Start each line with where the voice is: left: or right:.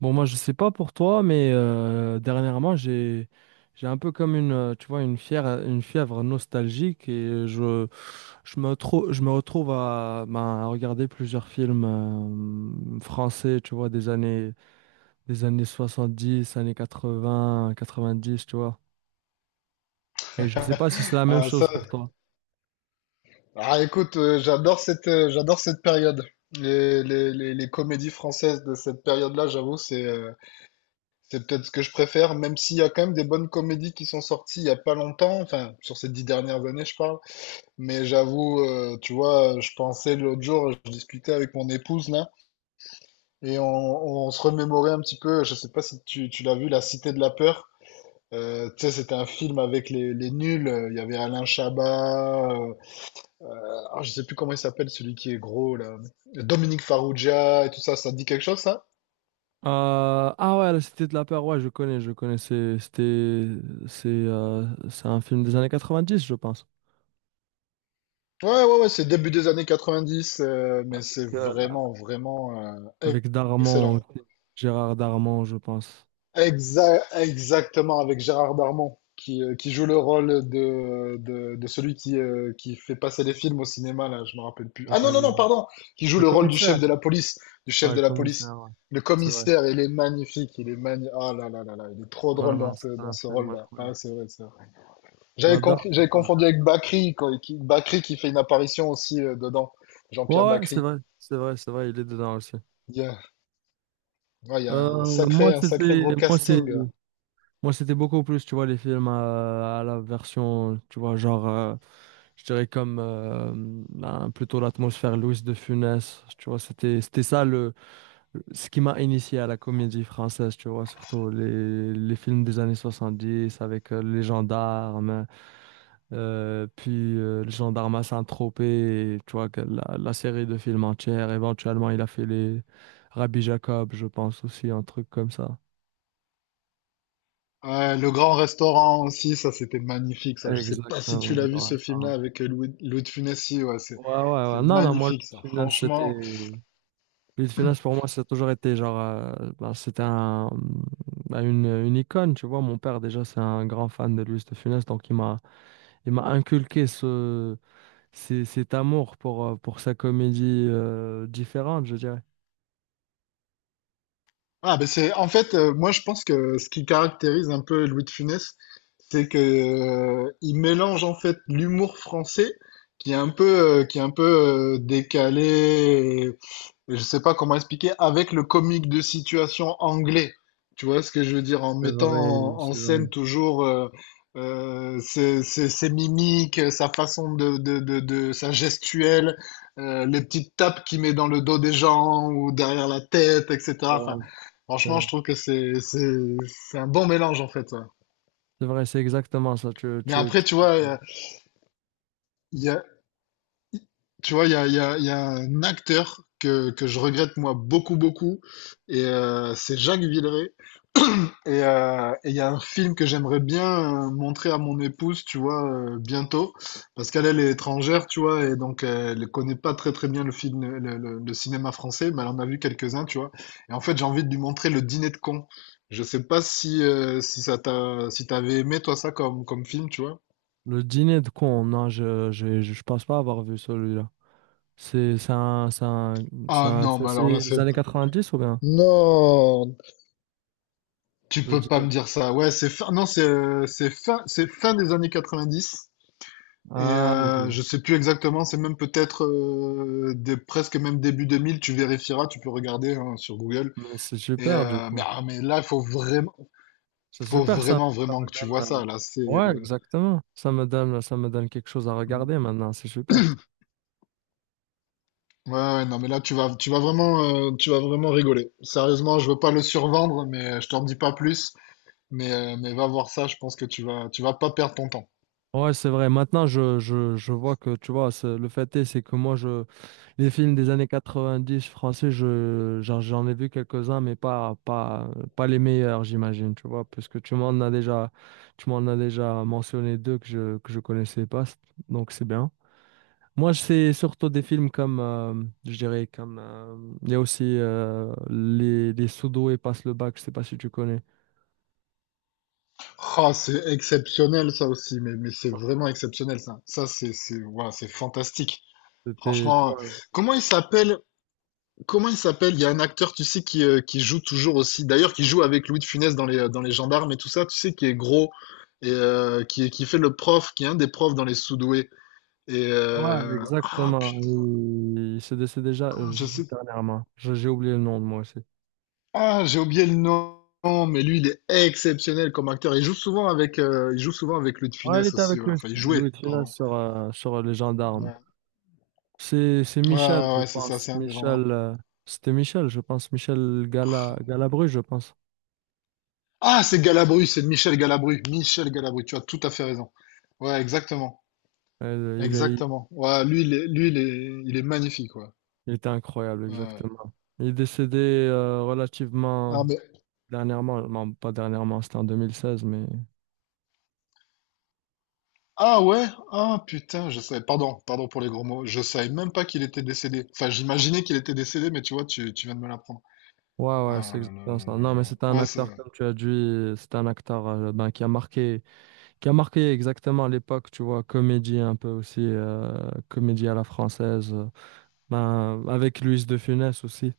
right: Bon, moi, je sais pas pour toi, mais dernièrement, j'ai un peu comme une fièvre, une fièvre nostalgique et je me retrouve à, ben, à regarder plusieurs films français, tu vois, des années 70 années quatre-vingts quatre-vingt-dix tu vois. Et je sais pas si c'est la même
left: Ah,
right: chose
left: ça...
right: pour toi.
left: ah, j'adore j'adore cette période. Les comédies françaises de cette période-là, j'avoue, c'est peut-être ce que je préfère, même s'il y a quand même des bonnes comédies qui sont sorties il y a pas longtemps, enfin, sur ces 10 dernières années, je parle. Mais j'avoue, tu vois, je pensais l'autre jour, je discutais avec mon épouse, là, et on se remémorait un petit peu, je sais pas si tu l'as vu, La Cité de la Peur. Tu sais, c'était un film avec les Nuls. Il y avait Alain Chabat, ah, je sais plus comment il s'appelle, celui qui est gros, là. Dominique Farrugia et tout ça, ça te dit quelque chose, ça?
right: Ah ouais, la Cité de la Peur, ouais, je connais, je connais, c'est un film des années 90 je pense.
left: Ouais, ouais, ouais, c'est début des années 90, mais c'est vraiment, vraiment e-
right: Avec Darman,
left: excellent.
right: aussi. Gérard Darman, je pense.
left: Exactement, avec Gérard Darmon, qui joue le rôle de celui qui fait passer les films au cinéma, là, je me rappelle plus. Ah
right: Ouais,
left: non, non, non, pardon, qui joue
right: le
left: le rôle du chef
right: commissaire.
left: de la police, du chef
right: Ouais, le
left: de la police.
right: commissaire, ouais.
left: Le
right: C'est vrai.
left: commissaire, il est magnifique, il est magnifique. Ah là là là là, il est trop
right: Non,
left: drôle dans
right: non, c'est
left: dans
right: un
left: ce
right: film
left: rôle-là.
right: incroyable.
left: Ah, c'est vrai, c'est vrai.
right: J'adore,
left: J'avais
right: j'adore,
left: confondu
right: j'adore.
left: avec Bakri, quoi, Bakri qui fait une apparition aussi dedans.
right: Ouais,
left: Jean-Pierre
right: ouais, c'est
left: Bakri.
right: vrai. C'est vrai, c'est vrai, il est dedans aussi.
left: Il y a, ouais, il y a
right: Euh, moi,
left: un sacré
right: c'était,
left: gros
right: moi, c'est,
left: casting.
right: moi, c'était beaucoup plus, tu vois, les films à la version, tu vois, genre, je dirais comme ben, plutôt l'atmosphère Louis de Funès. Tu vois, c'était ça le, ce qui m'a initié à la comédie française, tu vois, surtout les films des années 70 avec les gendarmes, puis les gendarmes à Saint-Tropez, et tu vois, que la série de films entière. Éventuellement, il a fait les Rabbi Jacob, je pense aussi, un truc comme ça.
left: Ouais, Le Grand Restaurant aussi, ça c'était magnifique, ça. Je sais pas si tu
right: Exactement.
left: l'as vu ce
right: Ouais,
left: film-là avec Louis de Funès. Si, ouais,
right: ouais,
left: c'est
right: ouais. Non, non, moi, le
left: magnifique, ça.
right: film, c'était.
left: Franchement.
right: Louis de Funès, pour moi, ça a toujours été genre, c'était une une icône, tu vois. Mon père, déjà, c'est un grand fan de Louis de Funès, donc il m'a inculqué cet amour pour sa comédie différente, je dirais.
left: Ah, ben en fait, moi je pense que ce qui caractérise un peu Louis de Funès, c'est que il mélange en fait l'humour français qui est un peu, qui est un peu décalé, je sais pas comment expliquer, avec le comique de situation anglais. Tu vois ce que je veux dire, en
right: C'est
left: mettant
right: vrai,
left: en
right: c'est vrai,
left: scène toujours ses mimiques, sa façon sa gestuelle, les petites tapes qu'il met dans le dos des gens ou derrière la tête,
right: c'est
left: etc.
right: vrai,
left: Enfin,
right: c'est
left: franchement,
right: vrai.
left: je trouve que c'est un bon mélange en fait, ça.
right: C'est vrai, c'est exactement ça.
left: Mais après, tu vois, il y a, tu vois, il y a un acteur que je regrette moi beaucoup, beaucoup, et c'est Jacques Villeray. Et il y a un film que j'aimerais bien montrer à mon épouse, tu vois, bientôt, parce qu'elle est étrangère, tu vois, et donc elle connaît pas très très bien le film, le cinéma français, mais elle en a vu quelques-uns, tu vois. Et en fait, j'ai envie de lui montrer Le Dîner de cons. Je sais pas si si ça t'a si t'avais aimé toi ça comme film, tu vois.
right: Le dîner de con, non, je je pense pas avoir vu celui-là. C'est un, c'est un- c'est
left: Ah
right: un-
left: non, mais
right: c'est
left: alors là
right: les
left: c'est
right: années 90 ou bien?
left: non, tu
right: Le
left: peux pas
right: dîner.
left: me dire ça. Ouais, c'est fin, non c'est c'est fin des années 90. Et
right: Ah,
left: euh,
right: ok.
left: je sais plus exactement, c'est même peut-être presque même début 2000. Tu vérifieras, tu peux regarder hein, sur Google.
right: Mais c'est
left: Et
right: super, du
left: euh,
right: coup.
left: mais là,
right: C'est
left: faut
right: super, ça.
left: vraiment,
right: Ça
left: vraiment
right: me
left: que tu vois
right: donne, euh,
left: ça. Là, c'est
right: Ouais, exactement. Ça me donne quelque chose à
left: non.
right: regarder maintenant. C'est super.
left: Ouais, ouais, non, mais là, tu vas vraiment rigoler. Sérieusement, je veux pas le survendre, mais je t'en dis pas plus. Mais va voir ça, je pense que tu vas pas perdre ton temps.
right: Ouais, c'est vrai. Maintenant, je vois que, tu vois, c'est- le fait est, c'est que moi, je, les films des années 90 français, je, j'en ai vu quelques-uns, mais pas les meilleurs, j'imagine, tu vois, puisque tu m'en as déjà mentionné deux que je connaissais pas. Donc, c'est bien. Moi, je sais surtout des films comme, je dirais, comme, il y a aussi les Sodo et Passe le bac, je sais pas si tu connais.
left: Ah, c'est exceptionnel ça aussi, mais c'est vraiment exceptionnel ça. Ça, voilà, c'est fantastique.
right: C'était, tu
left: Franchement,
right: vois,
left: comment il s'appelle? Comment il s'appelle? Il y a un acteur, tu sais, qui joue toujours aussi. D'ailleurs, qui joue avec Louis de Funès dans dans Les Gendarmes et tout ça, tu sais, qui est gros et qui fait le prof, qui est un des profs dans Les Sous-doués.
right: ouais,
left: Ah,
right: exactement.
left: putain,
right: Il s'est décédé déjà
left: je
right: juste
left: sais.
right: dernièrement. Je- J'ai oublié le nom de moi aussi.
left: Ah, j'ai oublié le nom, mais lui, il est exceptionnel comme acteur. Il joue souvent avec Louis de
right: Ouais, il
left: Funès
right: était
left: aussi.
right: avec
left: Ouais.
right: lui,
left: Enfin, il
right: Louis
left: jouait,
right: de Funès
left: pardon.
right: sur, sur les gendarmes.
left: Ouais,
right: C'est
left: ouais,
right: Michel,
left: ouais,
right: je
left: ouais, c'est ça,
right: pense.
left: c'est un des gendarmes.
right: C'était Michel, je pense. Michel Gala, Galabru, je pense.
left: Ah, c'est Galabru, c'est Michel Galabru. Michel Galabru, tu as tout à fait raison. Ouais, exactement.
right: Euh, il est,
left: Exactement. Ouais, lui, il est magnifique, ouais.
right: il était incroyable,
left: Ouais.
right: exactement. Il est décédé relativement.
left: Ah, mais,
right: Dernièrement, non, pas dernièrement, c'était en 2016, mais
left: ah, ouais? Ah, putain, je savais, pardon, pardon pour les gros mots. Je savais même pas qu'il était décédé. Enfin, j'imaginais qu'il était décédé, mais tu vois, tu viens de me l'apprendre.
right: ouais, ouais,
left: Ah,
right: c'est
left: là, là,
right: exactement
left: là,
right: ça.
left: là,
right: Non,
left: là.
right: mais
left: Là.
right: c'était un
left: Ouais,
right: acteur, comme tu as dit, c'était un acteur ben, qui a marqué exactement l'époque, tu vois, comédie un peu aussi, comédie à la française, ben, avec Luis de Funès aussi.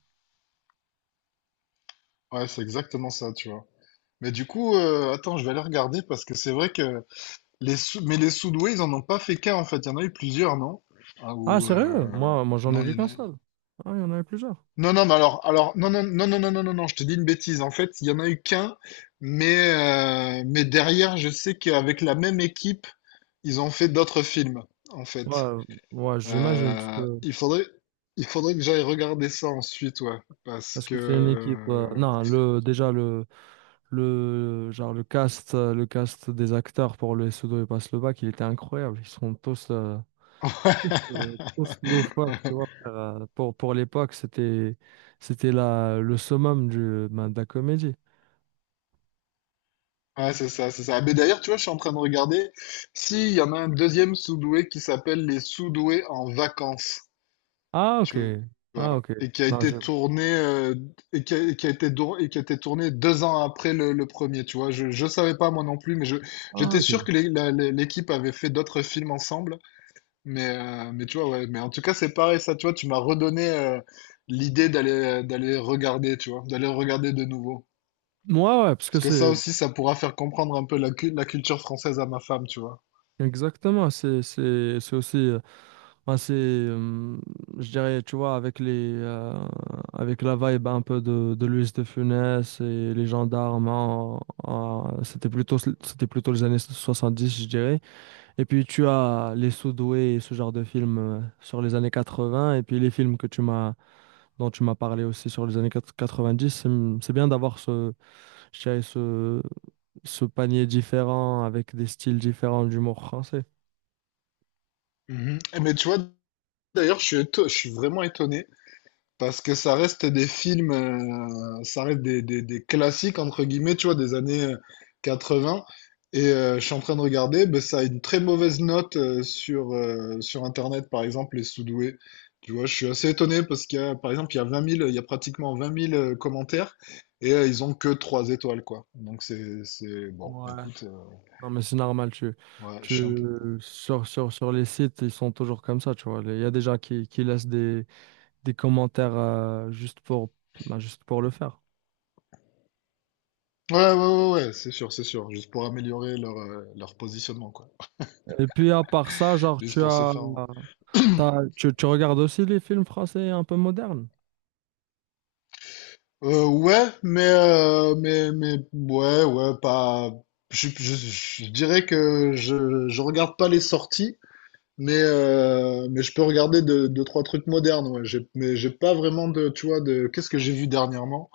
left: ouais, c'est exactement ça, tu vois. Mais du coup, attends, je vais aller regarder parce que c'est vrai que les Sous-doués, ils en ont pas fait qu'un, en fait. Il y en a eu plusieurs, non? Ah,
right: Ah,
left: ou,
right: sérieux? Moi, moi j'en ai
left: non, il
right: vu
left: y en
right: qu'un
left: a...
right: seul. Ah, il y en avait plusieurs.
left: Non, non, mais alors, non, non, non, non, non, non, non, non, je te dis une bêtise. En fait, il y en a eu qu'un, mais derrière, je sais qu'avec la même équipe, ils ont fait d'autres films, en fait.
right: Ouais, ouais, j'imagine.
left: Euh, il faudrait, il faudrait que j'aille regarder ça ensuite, ouais, parce
right: Parce que c'est une équipe.
left: que...
right: Non, le, déjà, le, genre, le cast des acteurs pour le Sudo et passe le bac, il était incroyable. Ils sont tous loufoques, tu vois. Pour l'époque, c'était, c'était la, le summum du, ben, de la comédie.
left: ouais, c'est ça, c'est ça. Mais d'ailleurs, tu vois, je suis en train de regarder si il y en a un deuxième Sous-doué qui s'appelle Les Sous-doués en vacances.
right: Ah, ok.
left: Tu
right: Ah,
left: vois,
right: ok. Non, j'ai-
left: et qui a été tourné 2 ans après le premier, tu vois. Je savais pas moi non plus, mais je
right: Ah,
left: j'étais
right: ok.
left: sûr que l'équipe avait fait d'autres films ensemble, mais tu vois ouais, mais en tout cas c'est pareil ça, tu vois, tu m'as redonné l'idée d'aller regarder, tu vois, d'aller regarder de nouveau.
right: Moi, ouais, parce que
left: Parce que ça
right: c'est.
left: aussi, ça pourra faire comprendre un peu la culture française à ma femme, tu vois.
right: Exactement, c'est aussi ben, c'est je dirais tu vois avec les avec la vibe un peu de Luis de Funès et les gendarmes c'était plutôt les années 70 je dirais et puis tu as les Sudoués et ce genre de films sur les années 80 et puis les films que tu m'as dont tu m'as parlé aussi sur les années 90 c'est bien d'avoir ce je dirais ce ce panier différent avec des styles différents d'humour français.
left: Mhm. Mais tu vois, d'ailleurs, je suis vraiment étonné. Parce que ça reste des classiques, entre guillemets, tu vois, des années 80. Et je suis en train de regarder, ben, ça a une très mauvaise note sur Internet, par exemple, Les Soudoués. Tu vois, je suis assez étonné parce qu'il y a, par exemple, il y a pratiquement 20 000 commentaires et ils ont que 3 étoiles, quoi. Donc bon,
right: Ouais.
left: écoute,
right: Non, mais c'est normal,
left: ouais, je
right: tu,
left: suis un peu...
right: sur les sites, ils sont toujours comme ça, tu vois. Il y a des gens qui laissent des commentaires juste pour, bah, juste pour le faire.
left: Ouais, ouais, ouais, ouais, c'est sûr, c'est sûr. Juste pour améliorer leur positionnement, quoi.
right: Et puis, à part ça, genre,
left: Juste
right: tu
left: pour se
right: as,
left: faire...
right: t'as- tu regardes aussi les films français un peu modernes?
left: Ouais, ouais, ouais, pas. Je, je, je dirais que je regarde pas les sorties, mais je peux regarder deux, trois trucs modernes, ouais. Mais j'ai pas vraiment de, tu vois, de. Qu'est-ce que j'ai vu dernièrement?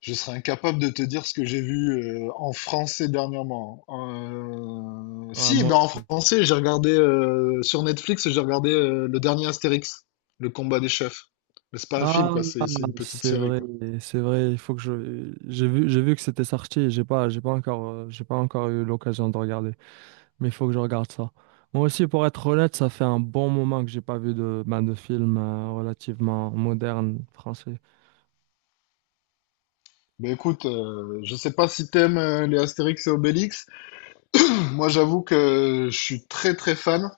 left: Je serais incapable de te dire ce que j'ai vu en français dernièrement.
right: Ouais,
left: Si, ben
right: moi.
left: en français, j'ai regardé sur Netflix, j'ai regardé le dernier Astérix, Le Combat des Chefs. Mais c'est pas un film,
right: Ah,
left: quoi, c'est une petite
right: c'est
left: série,
right: vrai,
left: quoi.
right: c'est vrai. Il faut que je, j'ai vu que c'était sorti. Et j'ai pas encore eu l'occasion de regarder. Mais il faut que je regarde ça. Moi aussi, pour être honnête, ça fait un bon moment que j'ai pas vu de film relativement moderne français.
left: Ben écoute, je sais pas si t'aimes les Astérix et Obélix. Moi, j'avoue que je suis très très fan,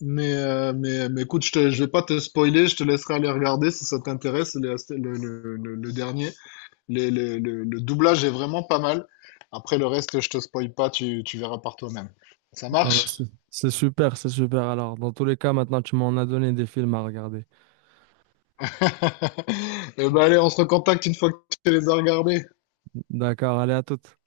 left: mais écoute, je vais pas te spoiler, je te laisserai aller regarder si ça t'intéresse les Asté- le dernier. Le doublage est vraiment pas mal. Après le reste, je te spoil pas, tu verras par toi-même. Ça
right: Ah bah,
left: marche?
right: c'est super, c'est super. Alors, dans tous les cas, maintenant, tu m'en as donné des films à regarder.
left: Eh ben allez, on se recontacte une fois que tu les as regardés.
right: D'accord, allez à toutes.